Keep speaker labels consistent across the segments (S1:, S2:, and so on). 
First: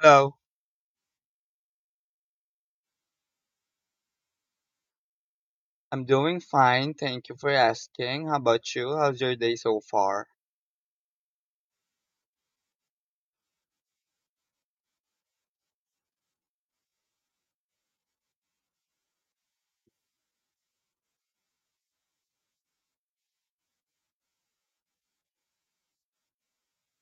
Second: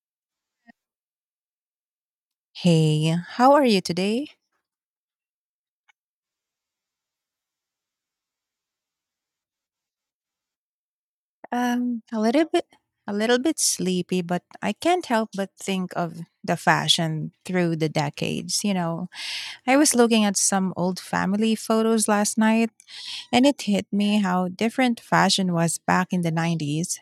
S1: Hello,
S2: Hey, how are you today?
S1: I'm doing fine. Thank you for asking. How about you? How's your day so far?
S2: Um, a little bit, a little bit sleepy, but I can't help but think of the fashion through the decades. You know, I was looking at some old family photos last night, and it hit me how different fashion was back in the 90s.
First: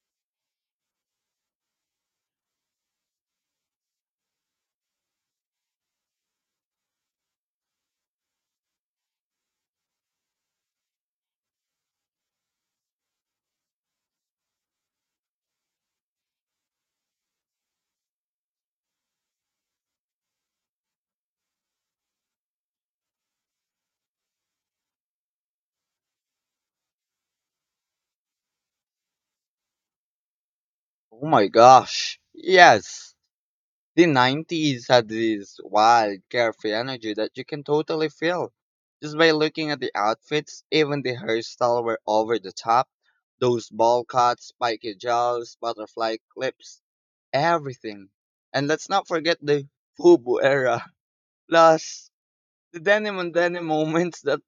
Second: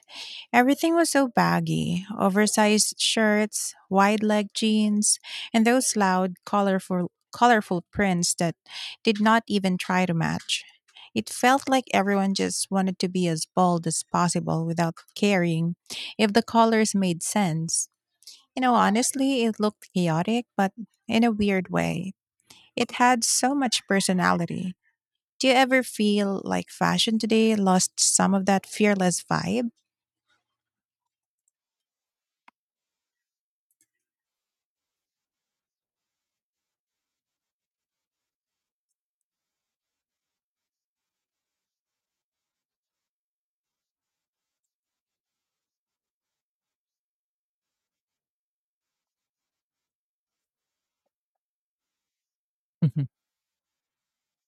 S2: Everything was so baggy oversized shirts, wide leg jeans, and those loud, colorful prints that did not even try to match. It felt like everyone just wanted to be as bold as possible without caring if the colors made sense. You know, honestly, it looked chaotic, but in a weird way. It had so much personality. Do you ever feel like fashion today lost some of that fearless vibe?
S1: Oh my gosh. Yes. The 90s had this wild, carefree energy that you can totally feel just by looking at the outfits. Even the hairstyle were over the top. Those ball cuts, spiky gels, butterfly clips, everything. And let's not forget the FUBU era. Plus, the denim on denim moments that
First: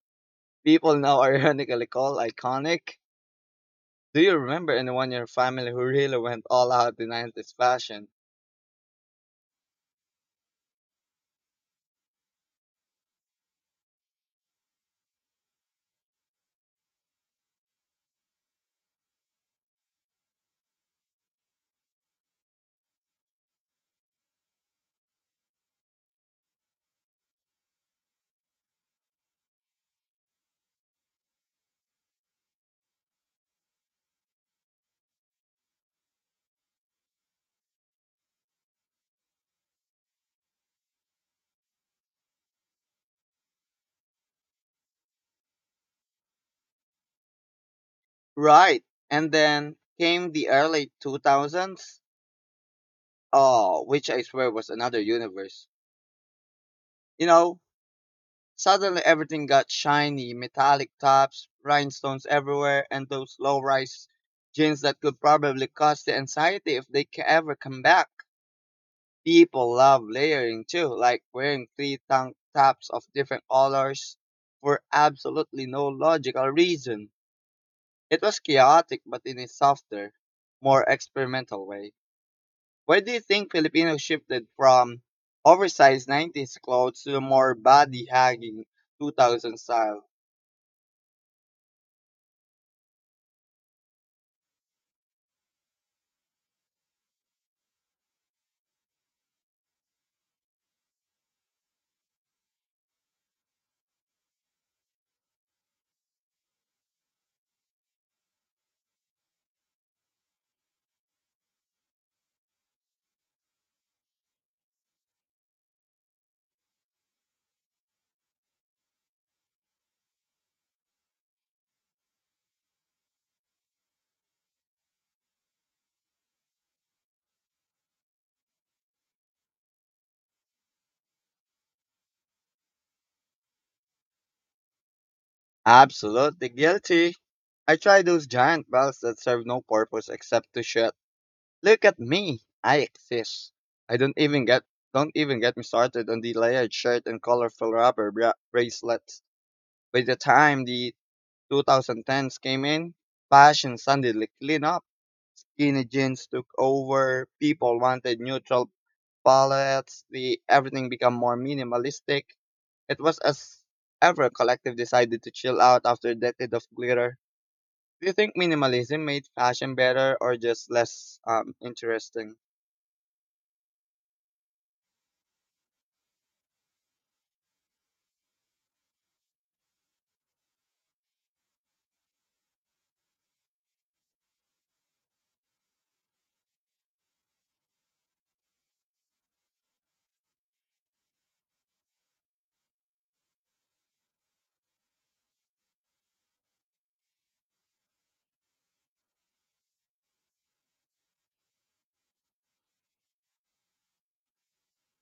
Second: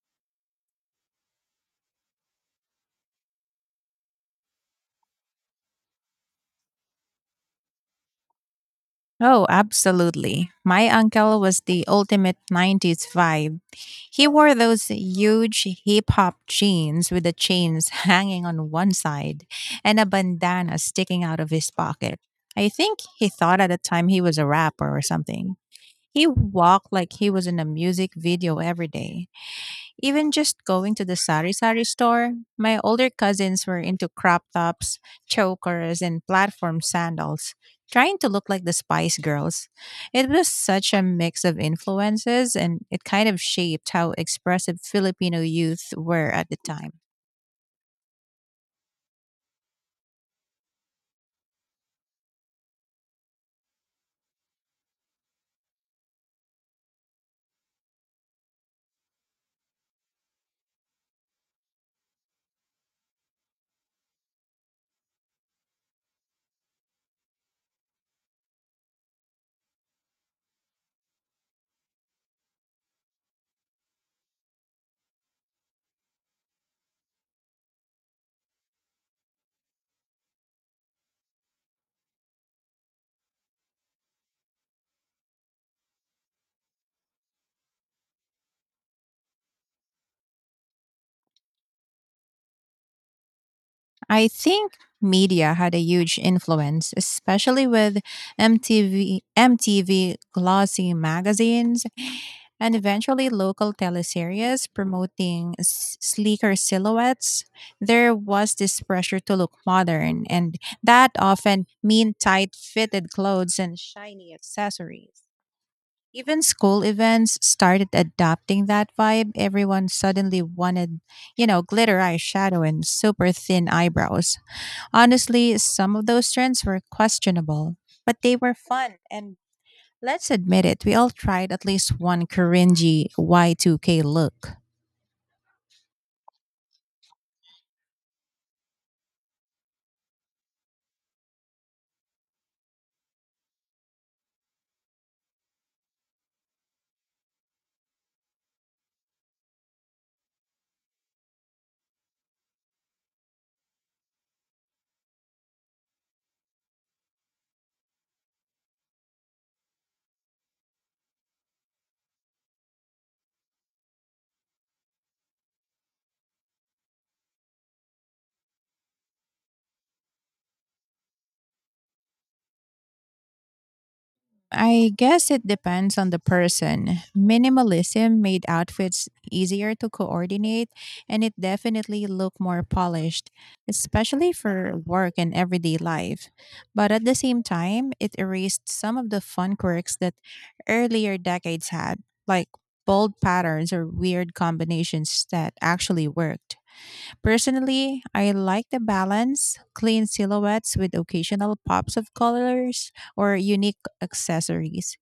S1: people now ironically call iconic. Do you remember anyone in your family who really went all out in 90s fashion?
S2: Oh, absolutely. My uncle was the ultimate 90s vibe. He wore those huge hip hop jeans with the chains hanging on one side and a bandana sticking out of his pocket. I think he thought at the time he was a rapper or something. He walked like he was in a music video every day. Even just going to the sari sari store, my older cousins were into crop tops, chokers, and platform sandals, trying to look like the Spice Girls. It was such a mix of influences, and it kind of shaped how expressive Filipino youth were at the time.
S1: Right. And then came the early 2000s, oh, which I swear was another universe. You know, Suddenly everything got shiny, metallic tops, rhinestones everywhere, and those low-rise jeans that could probably cause the anxiety if they ever come back. People love layering too, like wearing three tank tops of different colors for absolutely no logical reason. It was chaotic, but in a softer, more experimental way. Why do you think Filipinos shifted from oversized 90s clothes to a more body hugging 2000 style?
S2: I think media had a huge influence, especially with MTV glossy magazines, and eventually local teleseries promoting sleeker silhouettes. There was this pressure to look modern, and that often meant tight fitted clothes and shiny accessories. Even school events started adopting that vibe. Everyone suddenly wanted, you know, glitter eyeshadow and super thin eyebrows. Honestly, some of those trends were questionable, but they were fun. And let's admit it, we all tried at least one cringy Y2K look.
S1: Absolutely guilty. I tried those giant belts that serve no purpose except to shut. Look at me. I exist. I don't even get Don't even get me started on the layered shirt and colorful rubber bracelets. By the time the 2010s came in, fashion suddenly clean up. Skinny jeans took over, people wanted neutral palettes, the everything became more minimalistic. It was as ever collective decided to chill out after a decade of glitter. Do you think minimalism made fashion better or just less interesting?
S2: I guess it depends on the person. Minimalism made outfits easier to coordinate, and it definitely looked more polished, especially for work and everyday life. But at the same time, it erased some of the fun quirks that earlier decades had, like bold patterns or weird combinations that actually worked. Personally, I like the balance, clean silhouettes with occasional pops of colors or unique accessories.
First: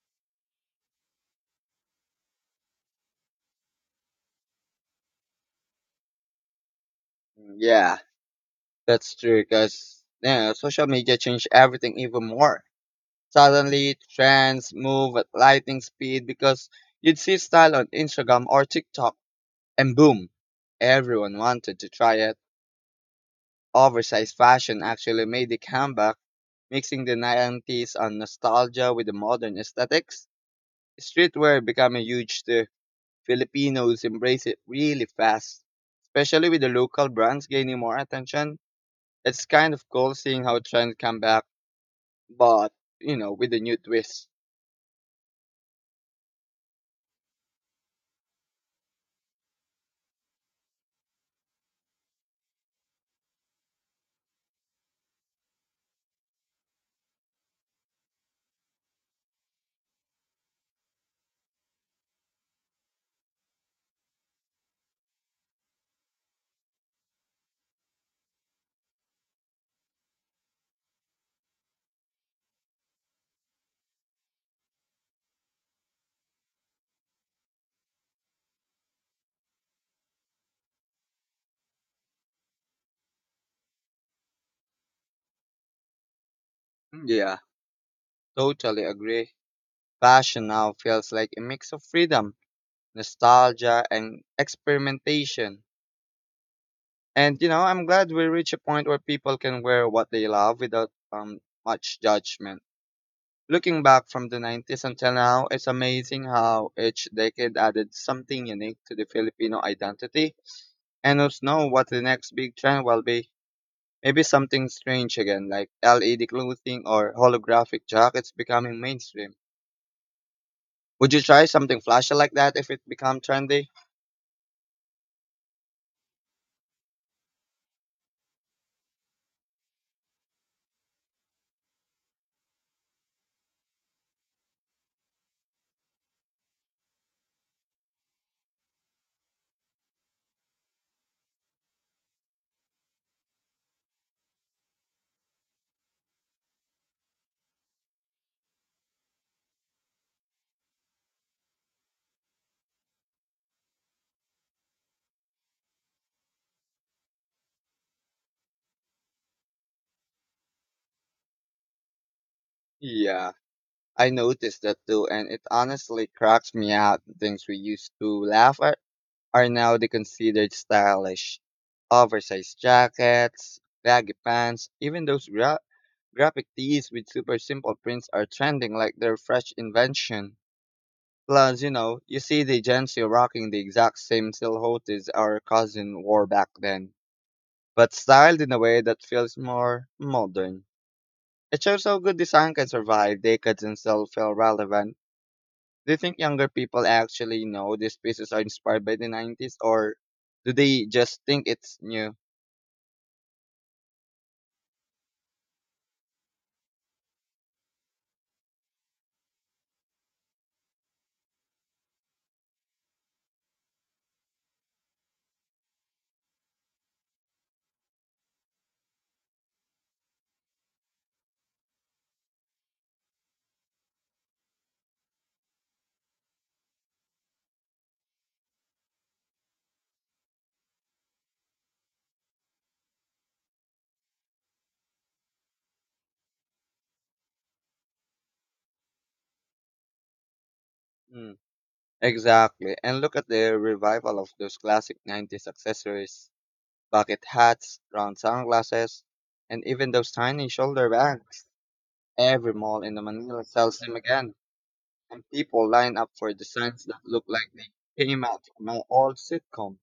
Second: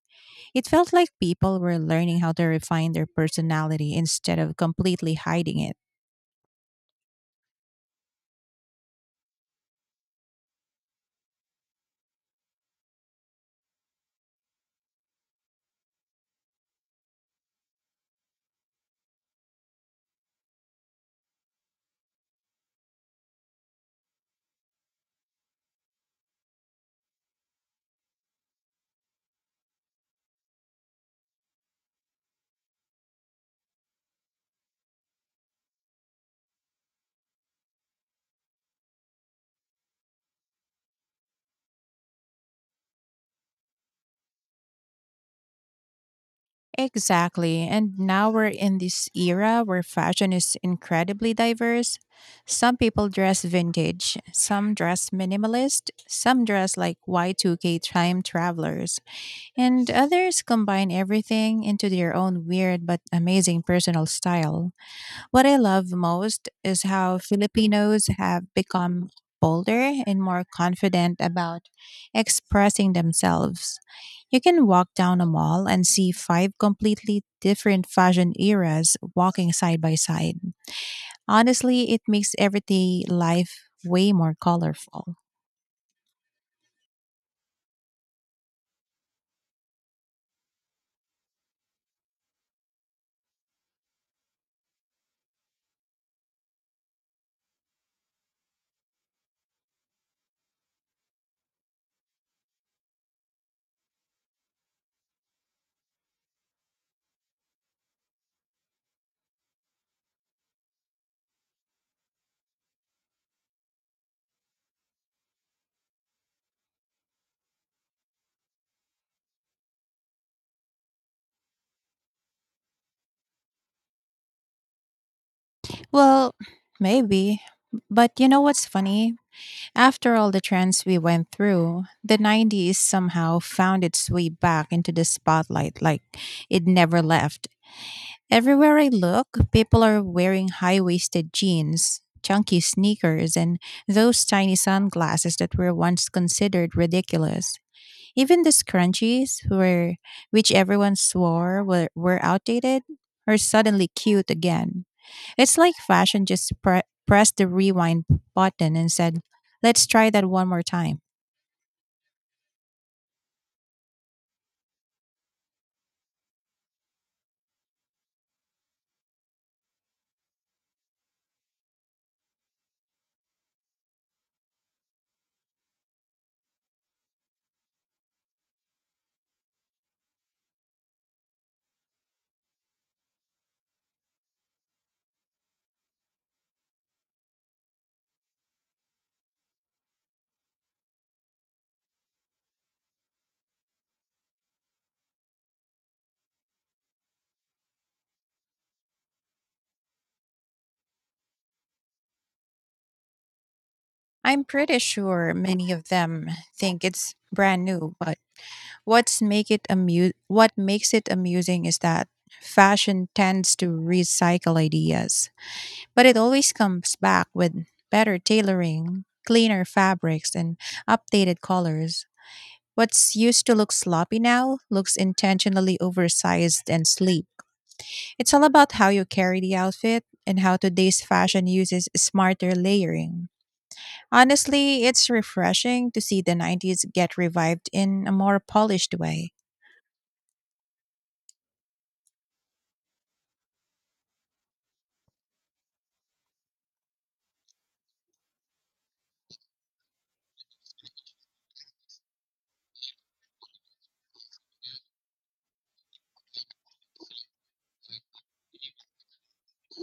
S2: It felt like people were learning how to refine their personality instead of completely hiding it.
S1: Mm. Yeah, that's true because yeah, social media changed everything even more. Suddenly trends move at lightning speed because you'd see style on Instagram or TikTok. And boom, everyone wanted to try it. Oversized fashion actually made a comeback, mixing the 90s on nostalgia with the modern aesthetics. Streetwear became a huge too. Filipinos embrace it really fast, especially with the local brands gaining more attention. It's kind of cool seeing how trends come back, but with a new twist.
S2: Exactly. And now we're in this era where fashion is incredibly diverse. Some people dress vintage, some dress minimalist, some dress like Y2K time travelers. And others combine everything into their own weird but amazing personal style. What I love most is how Filipinos have become bolder and more confident about expressing themselves. You can walk down a mall and see five completely different fashion eras walking side by side. Honestly, it makes everyday life way more colorful.
S1: Hmm. Yeah, totally agree. Fashion now feels like a mix of freedom, nostalgia, and experimentation. And I'm glad we reached a point where people can wear what they love without much judgment. Looking back from the 90s until now, it's amazing how each decade added something unique to the Filipino identity. And who's know what the next big trend will be? Maybe something strange again, like LED clothing or holographic jackets becoming mainstream. Would you try something flashy like that if it become trendy?
S2: Well, maybe. But you know what's funny? After all the trends we went through, the 90s somehow found its way back into the spotlight like it never left. Everywhere I look, people are wearing high waisted jeans, chunky sneakers, and those tiny sunglasses that were once considered ridiculous. Even the scrunchies, which everyone swore were outdated, are suddenly cute again. It's like fashion just pressed the rewind button and said, let's try that one more time.
S1: Yeah, I noticed that too, and it honestly cracks me out. The things we used to laugh at are now the considered stylish. Oversized jackets, baggy pants, even those graphic tees with super simple prints are trending like they're fresh invention. Plus, you see the Gen Z rocking the exact same silhouettes our cousin wore back then, but styled in a way that feels more modern. It shows how good design can survive decades and still feel relevant. Do you think younger people actually know these pieces are inspired by the 90s or do they just think it's new?
S2: I'm pretty sure many of them think it's brand new, but what makes it amusing is that fashion tends to recycle ideas, but it always comes back with better tailoring, cleaner fabrics, and updated colors. What's used to look sloppy now looks intentionally oversized and sleek. It's all about how you carry the outfit and how today's fashion uses smarter layering. Honestly, it's refreshing to see the 90s get revived in a more polished way.
S1: Mm. Exactly. And look at the revival of those classic 90s accessories, bucket hats, round sunglasses, and even those tiny shoulder bags. Every mall in the Manila sells them again, and people line up for designs that look like they came out from an old sitcom.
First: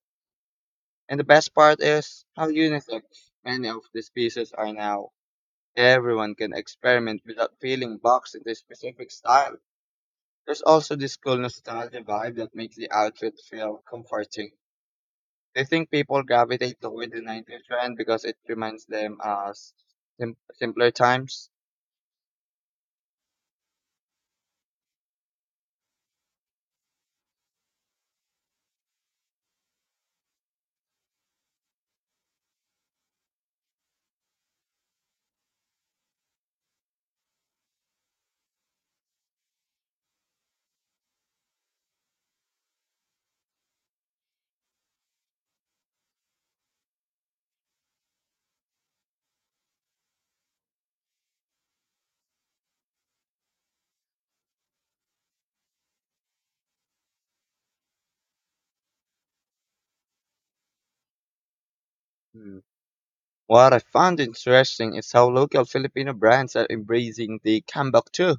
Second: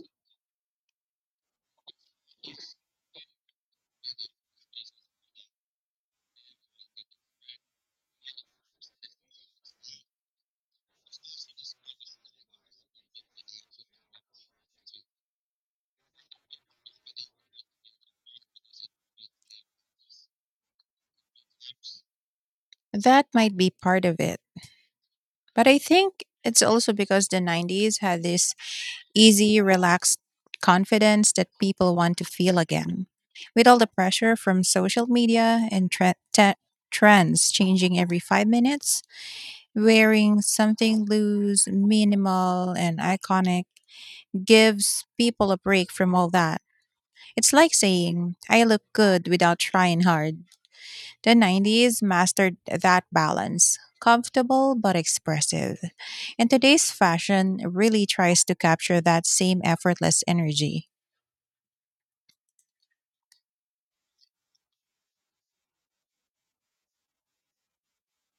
S1: And the best part is how unisex many of these pieces are now. Everyone can experiment without feeling boxed into a specific style. There's also this cool nostalgia vibe that makes the outfit feel comforting. They think people gravitate toward the 90s trend because it reminds them of simpler times.
S2: That might be part of it. But I think it's also because the 90s had this easy, relaxed confidence that people want to feel again. With all the pressure from social media and trends changing every 5 minutes, wearing something loose, minimal, and iconic gives people a break from all that. It's like saying, I look good without trying hard. The 90s mastered that balance, comfortable but expressive. And today's fashion really tries to capture that same effortless energy.
S1: Hmm. What I found interesting is how local Filipino brands are embracing the comeback too.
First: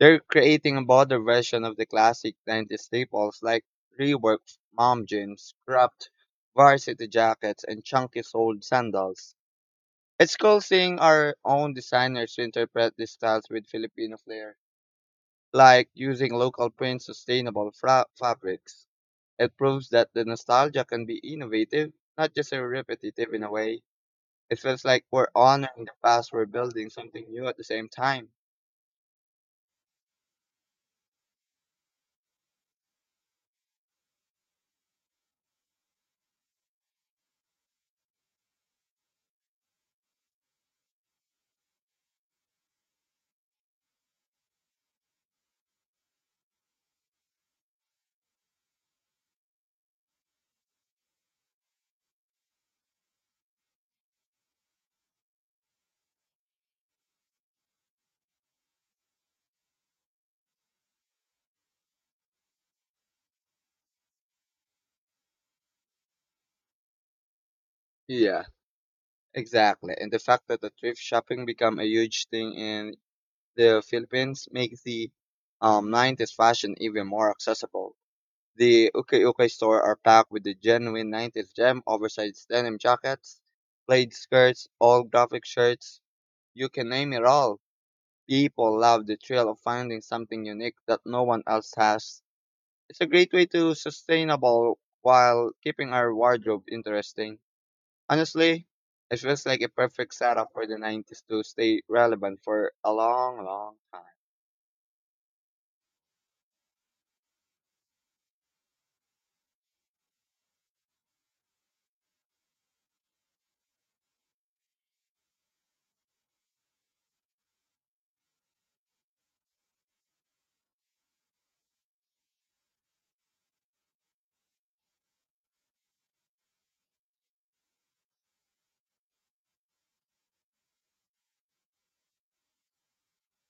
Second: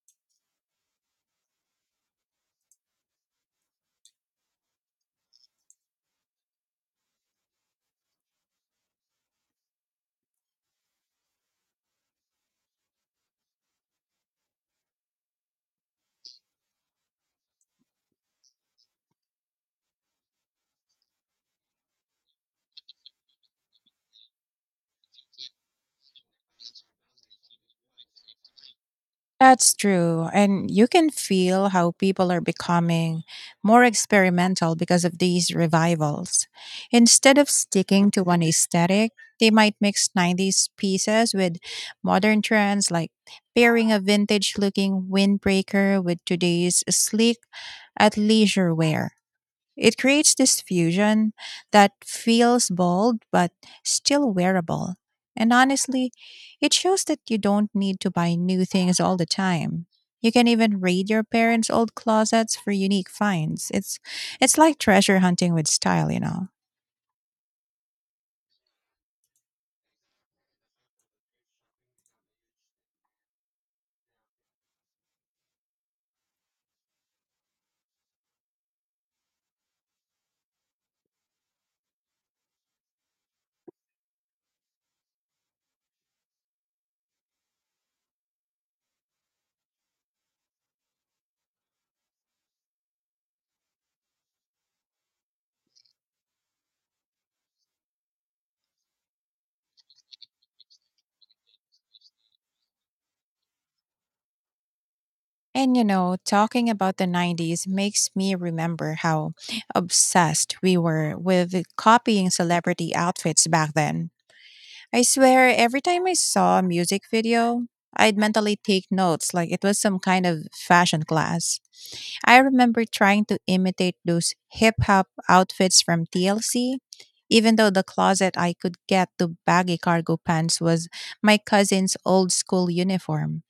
S1: They're creating a broader version of the classic 90s staples like reworked mom jeans, cropped varsity jackets, and chunky soled sandals. It's cool seeing our own designers interpret these styles with Filipino flair, like using local prints, sustainable fabrics. It proves that the nostalgia can be innovative, not just a repetitive in a way. It feels like we're honoring the past, we're building something new at the same time.
S2: That's true. And you can feel how people are becoming more experimental because of these revivals. Instead of sticking to one aesthetic, they might mix 90s pieces with modern trends like pairing a vintage looking windbreaker with today's sleek athleisure wear. It creates this fusion that feels bold but still wearable. And honestly, it shows that you don't need to buy new things all the time. You can even raid your parents' old closets for unique finds. It's like treasure hunting with style, you know.
S1: Yeah. Exactly. And the fact that the thrift shopping become a huge thing in the Philippines makes the 90s fashion even more accessible. The Uke Uke store are packed with the genuine 90s gem, oversized denim jackets, plaid skirts, all graphic shirts. You can name it all. People love the thrill of finding something unique that no one else has. It's a great way to sustainable while keeping our wardrobe interesting. Honestly, it feels like a perfect setup for the 90s to stay relevant for a long, long time.
S2: And you know, talking about the 90s makes me remember how obsessed we were with copying celebrity outfits back then. I swear, every time I saw a music video, I'd mentally take notes like it was some kind of fashion class. I remember trying to imitate those hip hop outfits from TLC, even though the closet I could get to baggy cargo pants was my cousin's old school uniform.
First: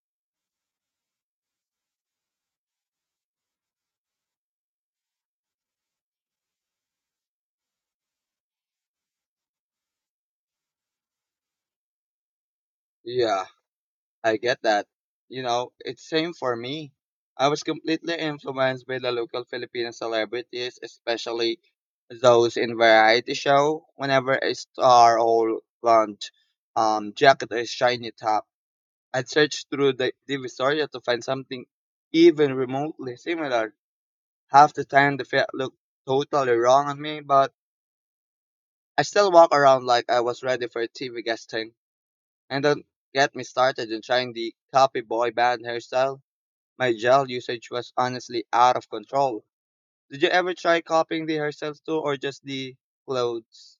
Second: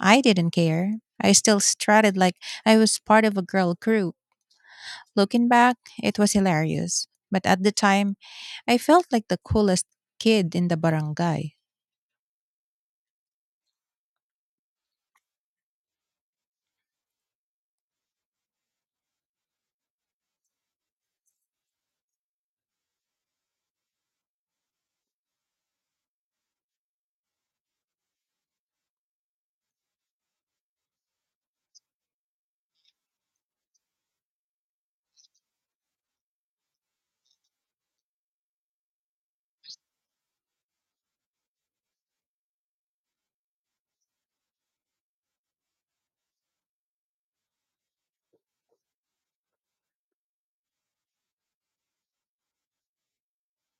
S2: I didn't care. I still strutted like I was part of a girl crew. Looking back, it was hilarious. But at the time, I felt like the coolest kid in the barangay.
S1: Yeah, I get that. It's same for me. I was completely influenced by the local Filipino celebrities, especially those in variety show. Whenever a star or blonde jacket or shiny top, I'd search through the Divisoria to find something even remotely similar. Half the time the fit looked totally wrong on me, but I still walk around like I was ready for a TV guesting. And don't get me started in trying the copy boy band hairstyle. My gel usage was honestly out of control. Did you ever try copying the hairstyles too, or just the clothes?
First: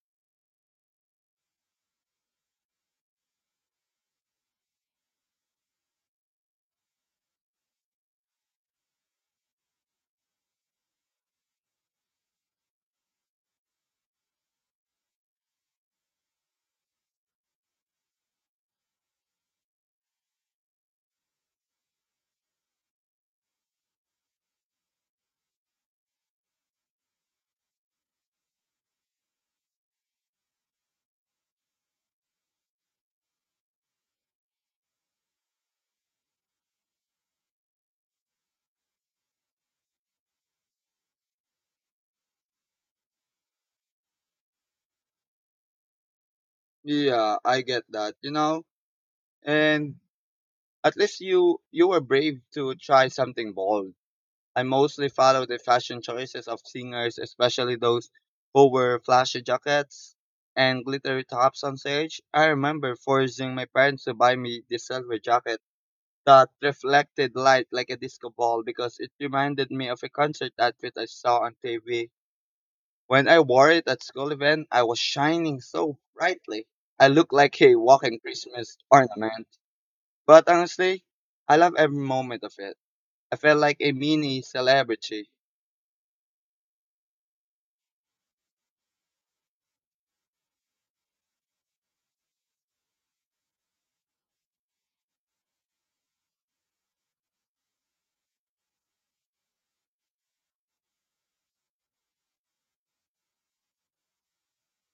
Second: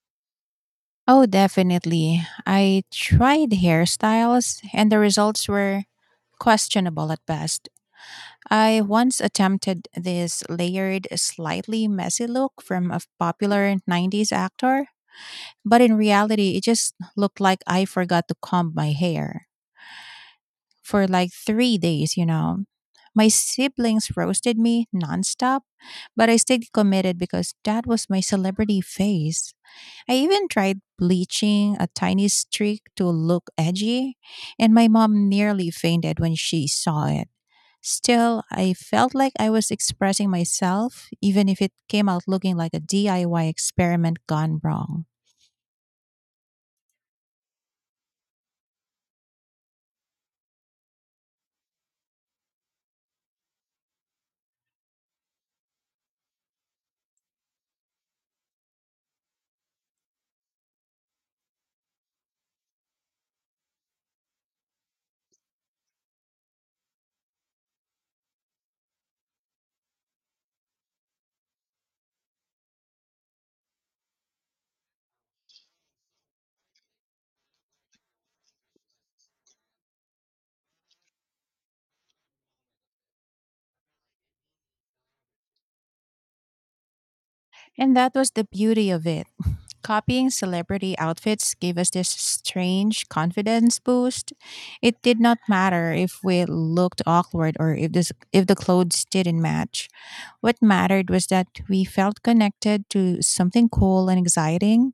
S2: Oh, definitely. I tried hairstyles, and the results were questionable at best. I once attempted this layered, slightly messy look from a popular 90s actor, but in reality, it just looked like I forgot to comb my hair for like 3 days, you know. My siblings roasted me nonstop, but I stayed committed because that was my celebrity face. I even tried bleaching a tiny streak to look edgy, and my mom nearly fainted when she saw it. Still, I felt like I was expressing myself, even if it came out looking like a DIY experiment gone wrong.
S1: Yeah, I get that, And at least you were brave to try something bold. I mostly followed the fashion choices of singers, especially those who wear flashy jackets and glittery tops on stage. I remember forcing my parents to buy me the silver jacket that reflected light like a disco ball because it reminded me of a concert outfit I saw on TV. When I wore it at school event, I was shining so brightly. I looked like a walking Christmas ornament. But honestly, I love every moment of it. I felt like a mini celebrity.
S2: And that was the beauty of it. Copying celebrity outfits gave us this strange confidence boost. It did not matter if we looked awkward or if the clothes didn't match. What mattered was that we felt connected to something cool and exciting.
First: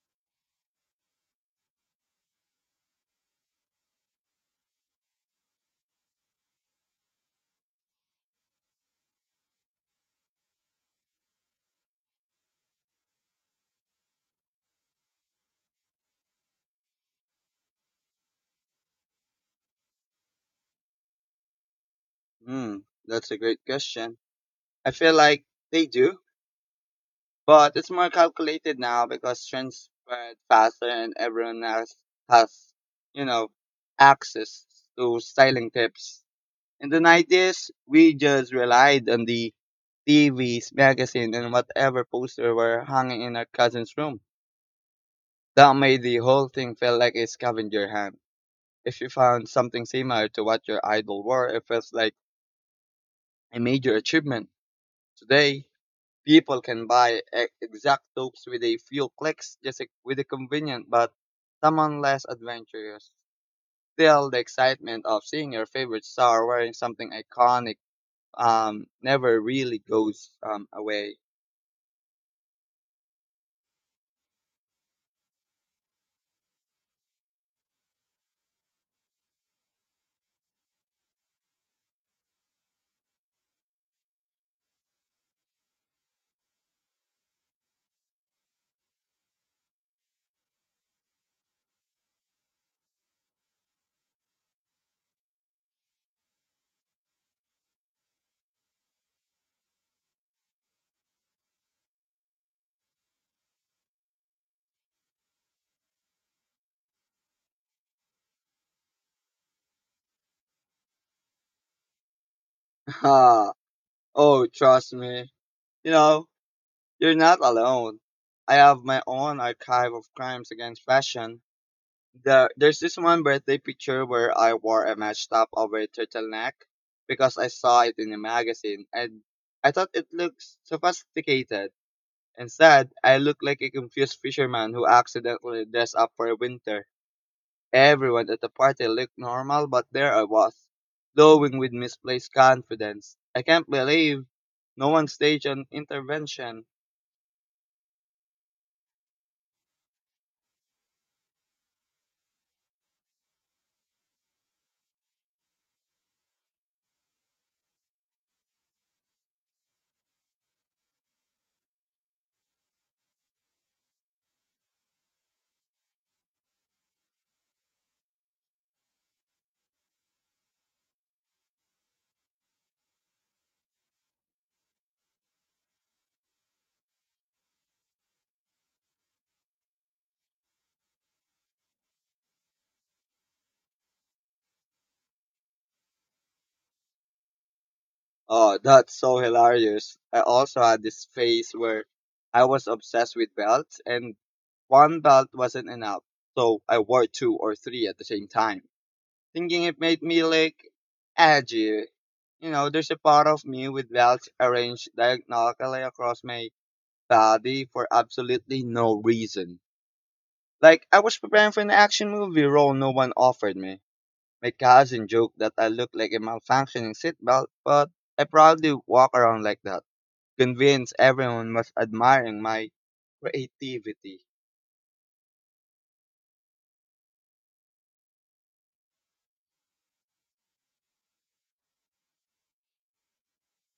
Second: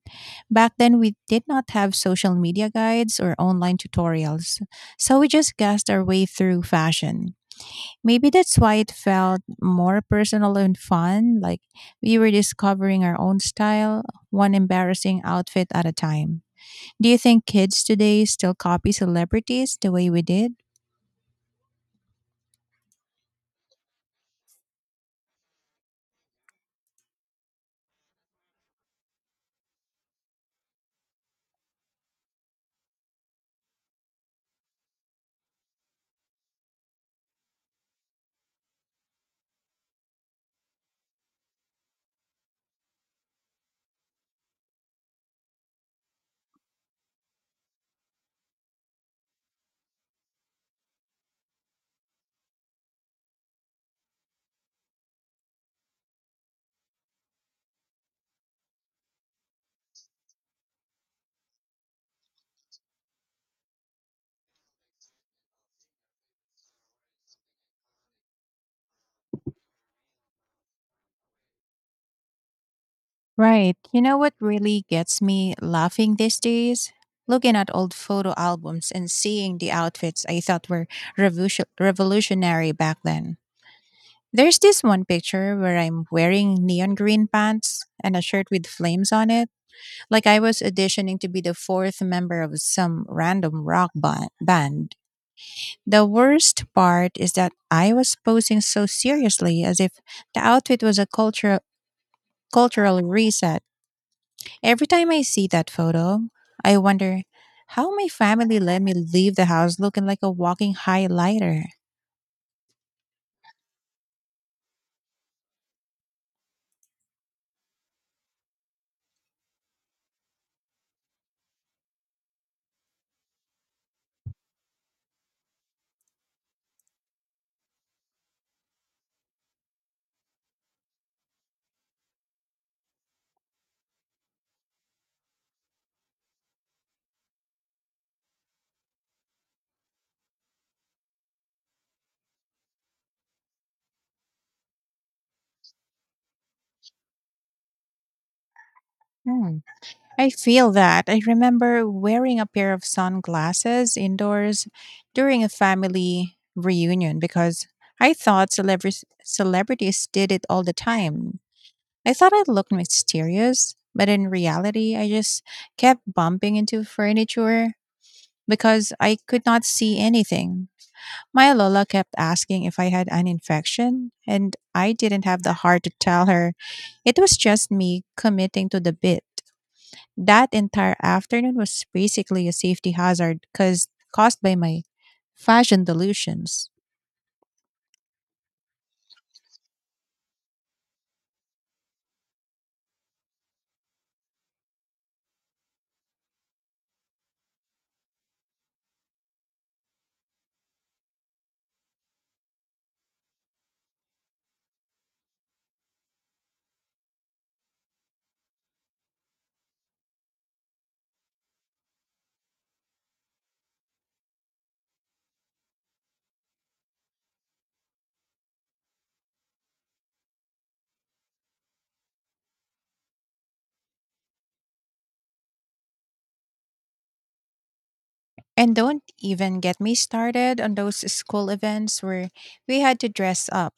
S2: Back then we did not have social media guides or online tutorials. So we just guessed our way through fashion. Maybe that's why it felt more personal and fun, like we were discovering our own style, one embarrassing outfit at a time. Do you think kids today still copy celebrities the way we did?
S1: Hmm, that's a great question. I feel like they do. But it's more calculated now because trends spread faster and everyone has, has, you know, access to styling tips. In the 90s, we just relied on the TVs, magazine, and whatever poster were hanging in our cousin's room. That made the whole thing feel like a scavenger hunt. If you found something similar to what your idol wore, it felt like a major achievement. Today, people can buy exact dopes with a few clicks with a convenient but someone less adventurous. Still, the excitement of seeing your favorite star wearing something iconic never really goes away.
S2: Right. You know what really gets me laughing these days? Looking at old photo albums and seeing the outfits I thought were revolutionary back then. There's this one picture where I'm wearing neon green pants and a shirt with flames on it, like I was auditioning to be the fourth member of some random rock band. The worst part is that I was posing so seriously as if the outfit was cultural reset. Every time I see that photo, I wonder how my family let me leave the house looking like a walking highlighter.
S1: Ah, oh, trust me. You know, you're not alone. I have my own archive of crimes against fashion. There's this one birthday picture where I wore a matched top over turtleneck because I saw it in a magazine and I thought it looked sophisticated. Instead, I looked like a confused fisherman who accidentally dressed up for winter. Everyone at the party looked normal, but there I was, glowing with misplaced confidence. I can't believe no one staged an intervention.
S2: Hmm. I feel that. I remember wearing a pair of sunglasses indoors during a family reunion because I thought celebrities did it all the time. I thought I looked mysterious, but in reality, I just kept bumping into furniture because I could not see anything. My Lola kept asking if I had an infection, and I didn't have the heart to tell her. It was just me committing to the bit. That entire afternoon was basically a safety hazard caused by my fashion delusions.
S1: Oh, that's so hilarious. I also had this phase where I was obsessed with belts and one belt wasn't enough. So I wore two or three at the same time, thinking it made me look edgy. There's a part of me with belts arranged diagonally across my body for absolutely no reason. Like, I was preparing for an action movie role no one offered me. My cousin joked that I looked like a malfunctioning seatbelt, but I proudly walk around like that convince everyone was admiring my creativity.
S2: And don't even get me started on those school events where we had to dress up.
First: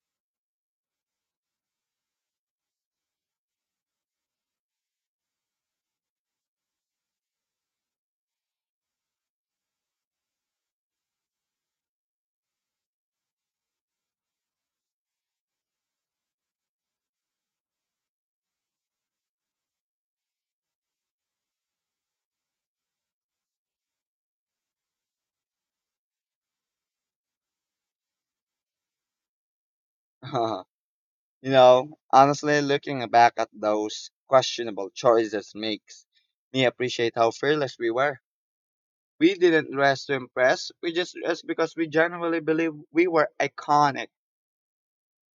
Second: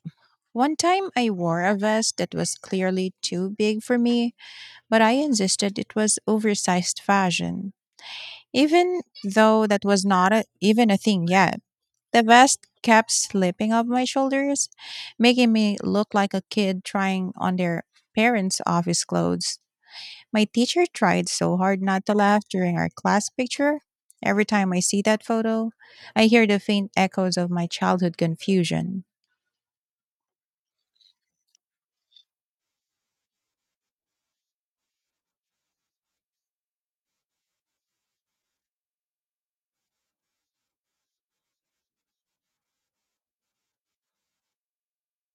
S2: One time I wore a vest that was clearly too big for me, but I insisted it was oversized fashion, even though that was not a, even a thing yet. The vest kept slipping off my shoulders, making me look like a kid trying on their parents' office clothes. My teacher tried so hard not to laugh during our class picture. Every time I see that photo, I hear the faint echoes of my childhood confusion.
S1: you Honestly, looking back at those questionable choices makes me appreciate how fearless we were. We didn't dress to impress, we just dressed because we genuinely believe we were iconic.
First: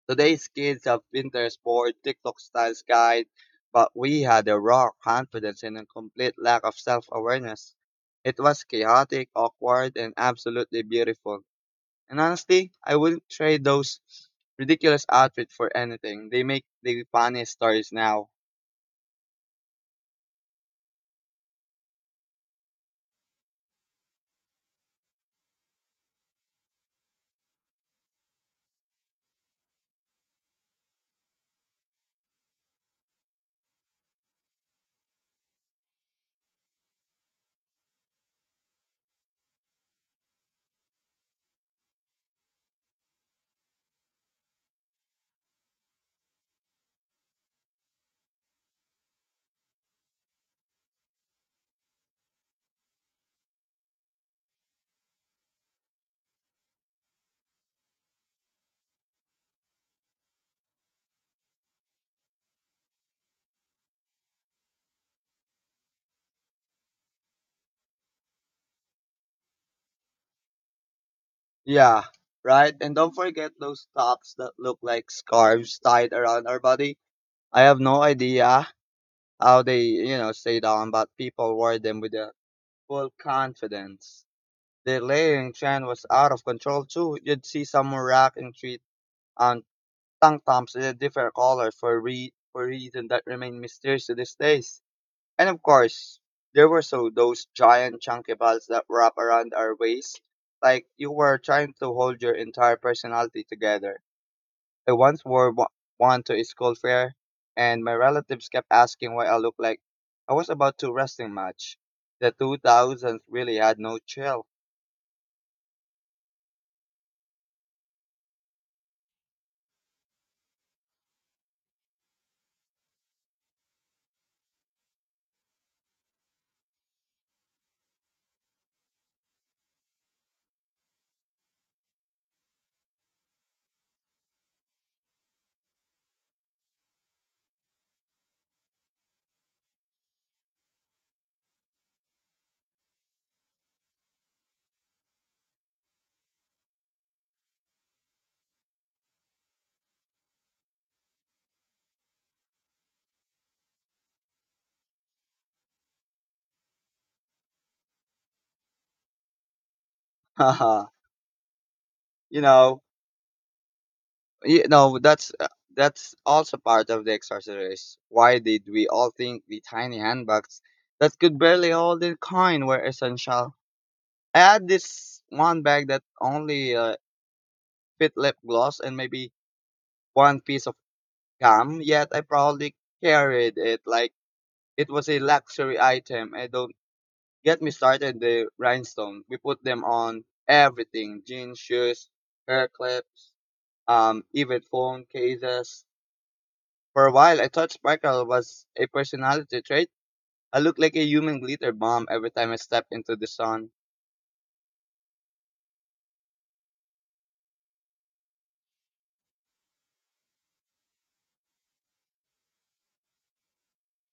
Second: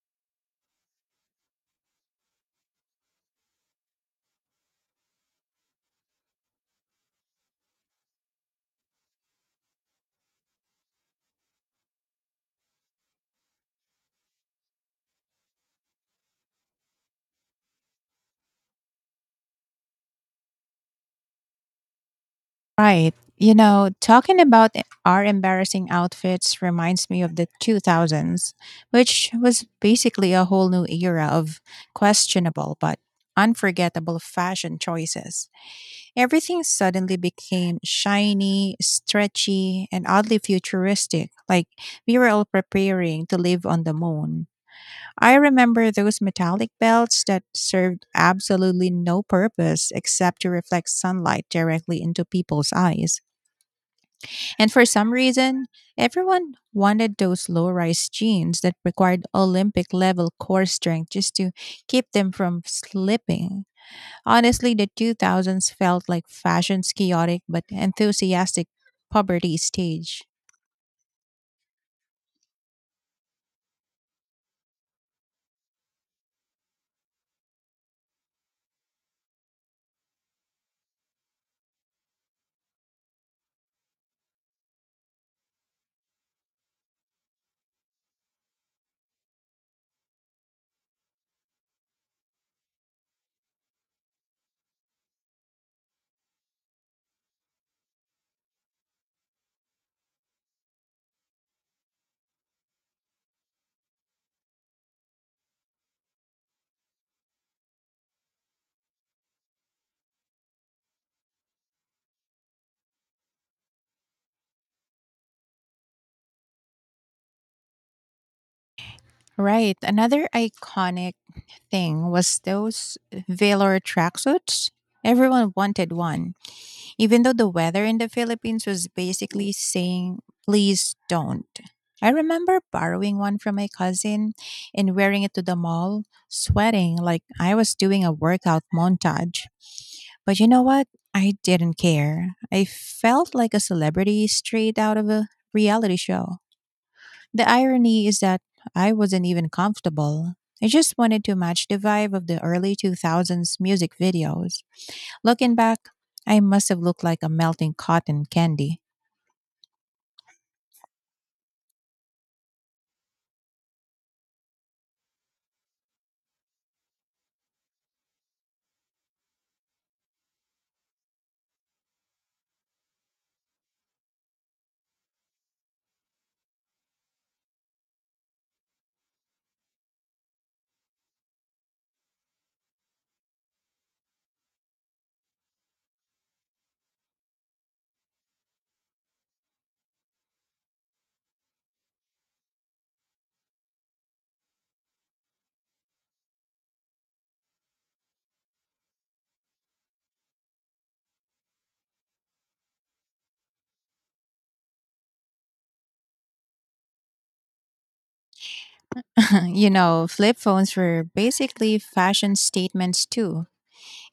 S1: Today's kids have Pinterest board, TikTok styles guide, but we had a raw confidence and a complete lack of self awareness. It was chaotic, awkward, and absolutely beautiful. And honestly, I wouldn't trade those ridiculous outfits for anything. They make the funniest stories now.
S2: Right. You know, talking about our embarrassing outfits reminds me of the 2000s, which was basically a whole new era of questionable but unforgettable fashion choices. Everything suddenly became shiny, stretchy, and oddly futuristic, like we were all preparing to live on the moon. I remember those metallic belts that served absolutely no purpose except to reflect sunlight directly into people's eyes. And for some reason, everyone wanted those low rise jeans that required Olympic level core strength just to keep them from slipping. Honestly, the 2000s felt like fashion's chaotic but enthusiastic puberty stage.
S1: Yeah, right? And don't forget those tops that look like scarves tied around our body. I have no idea how they, stay down, but people wore them with a full confidence. The layering trend was out of control too. You'd see someone rocking three um, tank tops in a different color for reason that remain mysterious to these days. And of course, there were so those giant chunky balls that wrap around our waist, like you were trying to hold your entire personality together. I once wore one to a school fair, and my relatives kept asking why I looked like I was about to wrestling match. The 2000s really had no chill.
S2: Right. Another iconic thing was those velour tracksuits. Everyone wanted one, even though the weather in the Philippines was basically saying, please don't. I remember borrowing one from my cousin and wearing it to the mall, sweating like I was doing a workout montage. But you know what? I didn't care. I felt like a celebrity straight out of a reality show. The irony is that I wasn't even comfortable. I just wanted to match the vibe of the early 2000s music videos. Looking back, I must have looked like a melting cotton candy.
S1: you know, you know that's also part of the exercise. Why did we all think the tiny handbags that could barely hold a coin were essential? I had this one bag that only fit lip gloss and maybe one piece of gum, yet I proudly carried it like it was a luxury item. And don't get me started the rhinestone. We put them on everything jeans, shoes, hair clips, even phone cases. For a while, I thought sparkle was a personality trait. I looked like a human glitter bomb every time I stepped into the sun.
S2: You know, flip phones were basically fashion statements too.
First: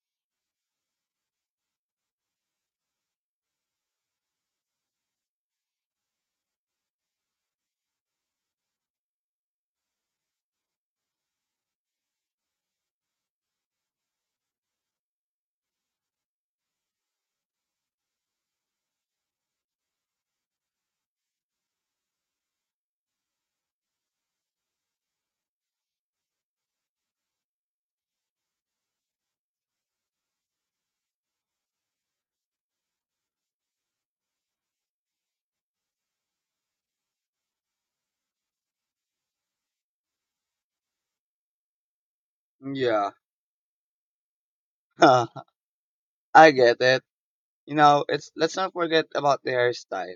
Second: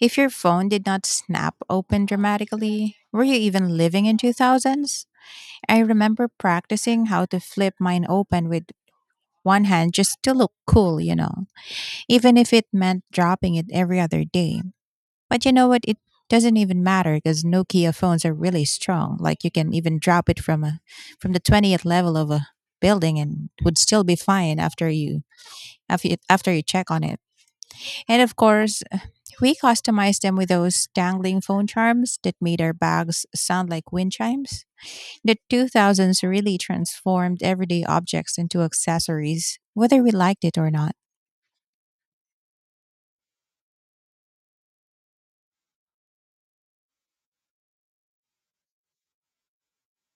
S2: If your phone did not snap open dramatically, were you even living in 2000s? I remember practicing how to flip mine open with one hand just to look cool, you know, even if it meant dropping it every other day. But you know what? It doesn't even matter because Nokia phones are really strong. Like you can even drop it from the 20th level of a building and it would still be fine after you check on it. And of course, we customized them with those dangling phone charms that made our bags sound like wind chimes. The 2000s really transformed everyday objects into accessories, whether we liked it or not.
S1: Yeah, I get it. You know, it's Let's not forget about the hairstyle.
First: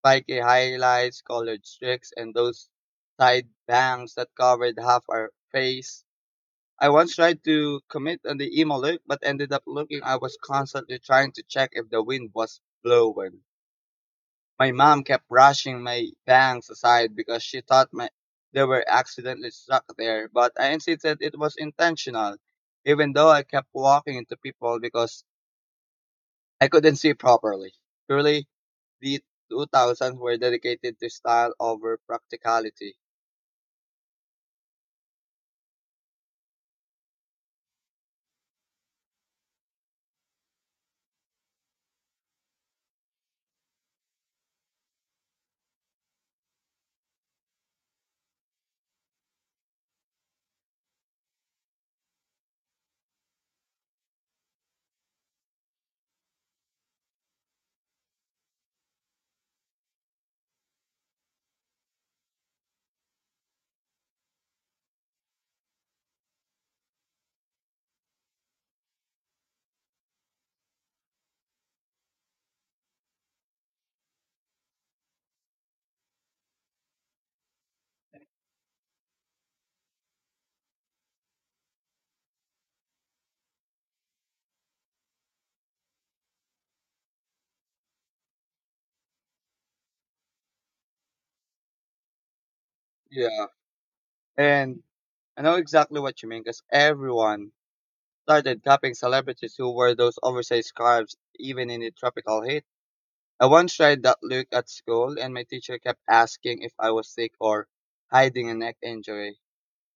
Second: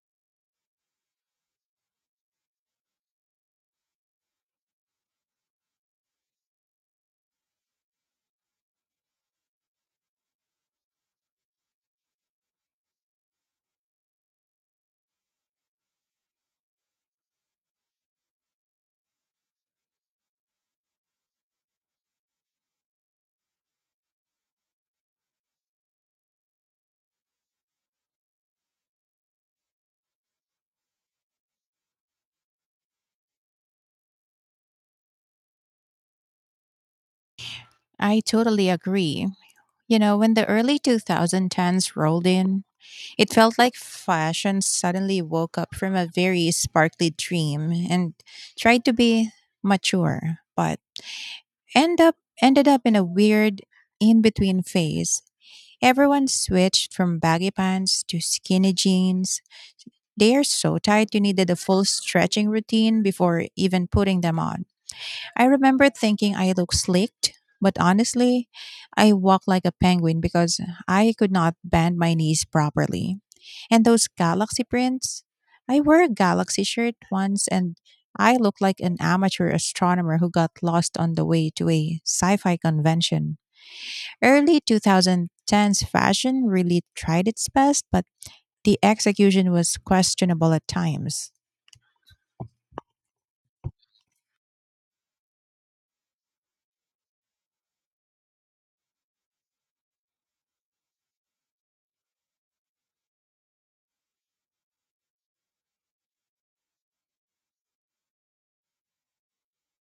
S1: Spiky highlights, colored streaks, and those side bangs that covered half our face. I once tried to commit on the emo look, but ended up looking I was constantly trying to check if the wind was blowing. My mom kept brushing my bangs aside because she thought my they were accidentally stuck there, but I insisted it was intentional, even though I kept walking into people because I couldn't see properly. Truly, the 2000s were dedicated to style over practicality.
S2: I totally agree. You know, when the early 2010s rolled in, it felt like fashion suddenly woke up from a very sparkly dream and tried to be mature, but end up ended up in a weird in-between phase. Everyone switched from baggy pants to skinny jeans. They are so tight you needed a full stretching routine before even putting them on. I remember thinking I looked slicked, but honestly, I walked like a penguin because I could not bend my knees properly. And those galaxy prints? I wore a galaxy shirt once and I looked like an amateur astronomer who got lost on the way to a sci fi convention. Early 2010s fashion really tried its best, but the execution was questionable at times.
S1: Yeah. And I know exactly what you mean because everyone started copying celebrities who wore those oversized scarves even in the tropical heat. I once tried that look at school and my teacher kept asking if I was sick or hiding a neck injury.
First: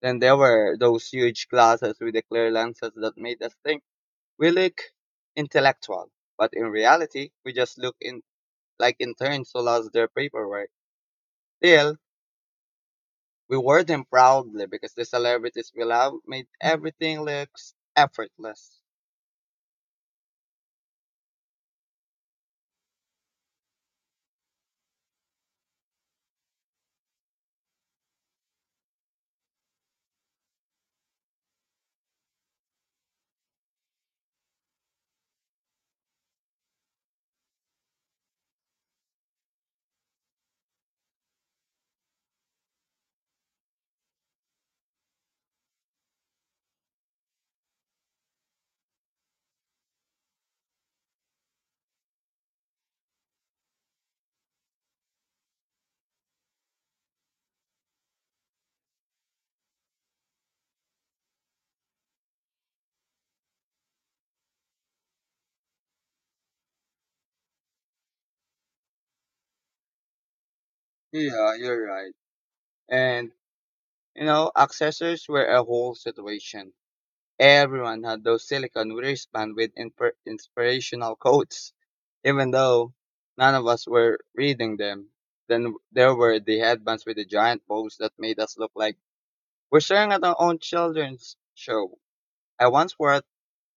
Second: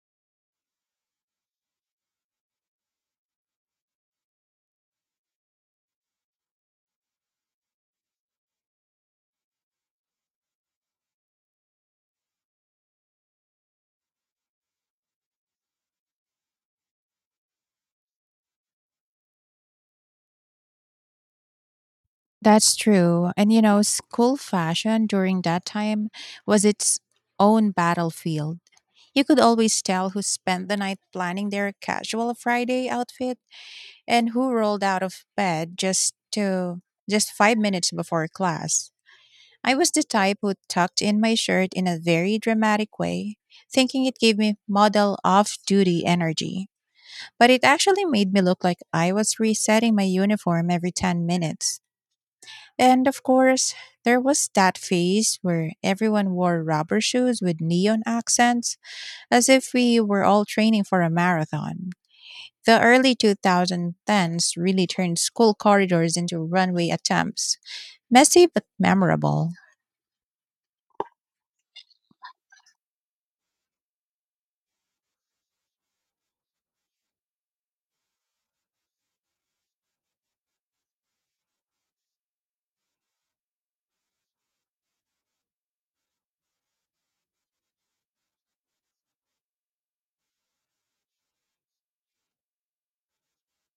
S1: Then there were those huge glasses with the clear lenses that made us think we look intellectual. But in reality, we just look in like interns who lost their paperwork. Still, we wore them proudly because the celebrities we love made everything look effortless.
S2: That's true. And you know, school fashion during that time was its own battlefield. You could always tell who spent the night planning their casual Friday outfit and who rolled out of bed just 5 minutes before class. I was the type who tucked in my shirt in a very dramatic way, thinking it gave me model off-duty energy, but it actually made me look like I was resetting my uniform every 10 minutes. And of course, there was that phase where everyone wore rubber shoes with neon accents, as if we were all training for a marathon. The early 2010s really turned school corridors into runway attempts, messy but memorable.
S1: Yeah, you're right. And, accessories were a whole situation. Everyone had those silicone wristbands with inspirational quotes, even though none of us were reading them. Then there were the headbands with the giant bows that made us look like we're staring at our own children's show. I once wore it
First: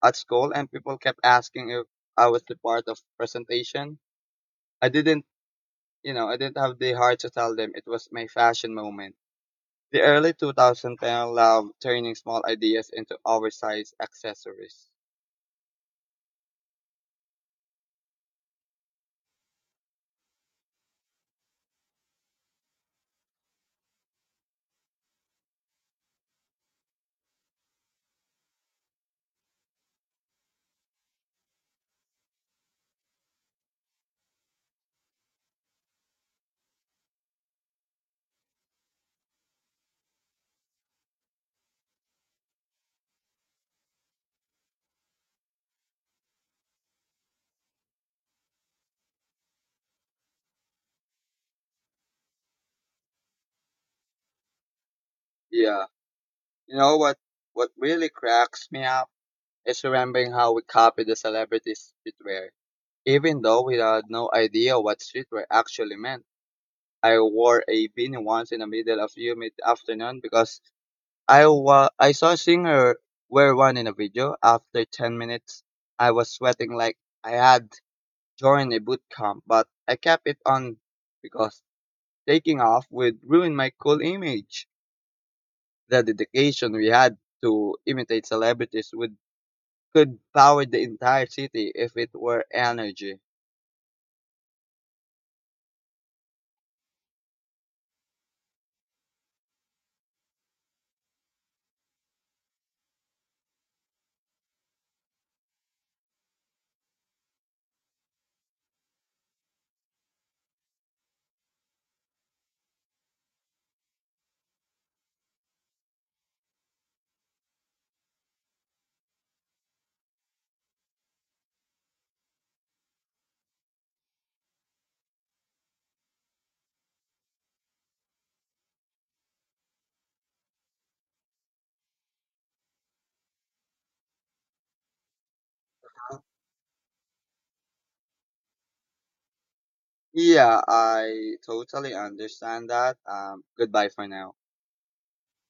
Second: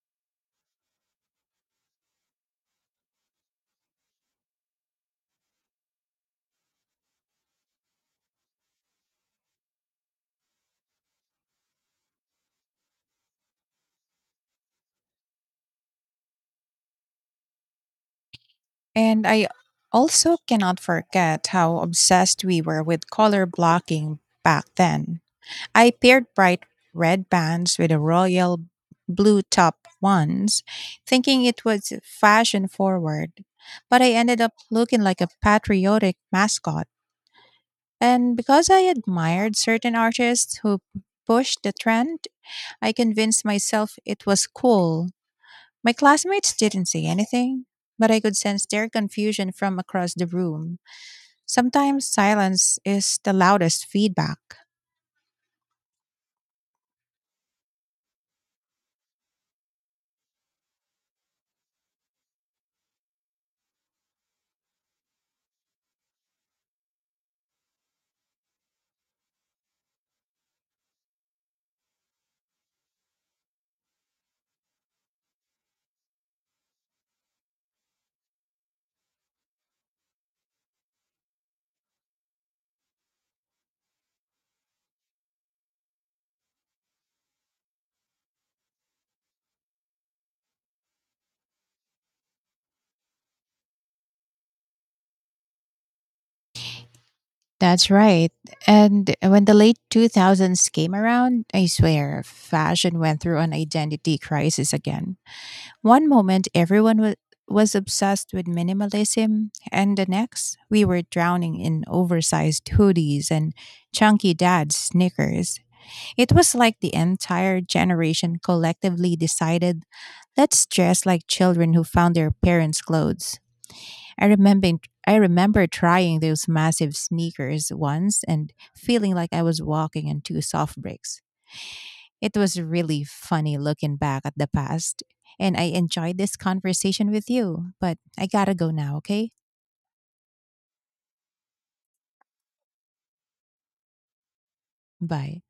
S1: at school, and people kept asking if I was the part of presentation. I didn't, I didn't have the heart to tell them it was my fashion moment. The early 2010 love turning small ideas into oversized accessories.
S2: And I also cannot forget how obsessed we were with color blocking back then. I paired bright red bands with a royal blue top once, thinking it was fashion forward, but I ended up looking like a patriotic mascot. And because I admired certain artists who pushed the trend, I convinced myself it was cool. My classmates didn't say anything, but I could sense their confusion from across the room. Sometimes silence is the loudest feedback.
S1: Yeah. You know what really cracks me up is remembering how we copied the celebrities' streetwear. Even though we had no idea what streetwear actually meant. I wore a beanie once in the middle of humid afternoon because I saw a singer wear one in a video. After 10 minutes, I was sweating like I had join a boot camp, but I kept it on because taking off would ruin my cool image. The dedication we had to imitate celebrities would could power the entire city if it were energy.
S2: That's right. And when the late 2000s came around, I swear, fashion went through an identity crisis again. One moment, was obsessed with minimalism, and the next, we were drowning in oversized hoodies and chunky dad's sneakers. It was like the entire generation collectively decided let's dress like children who found their parents' clothes. I remember I remember trying those massive sneakers once and feeling like I was walking on two soft bricks. It was really funny looking back at the past, and I enjoyed this conversation with you, but I gotta go now, okay?
S1: Yeah, I totally understand that. Goodbye for now.
S2: Bye.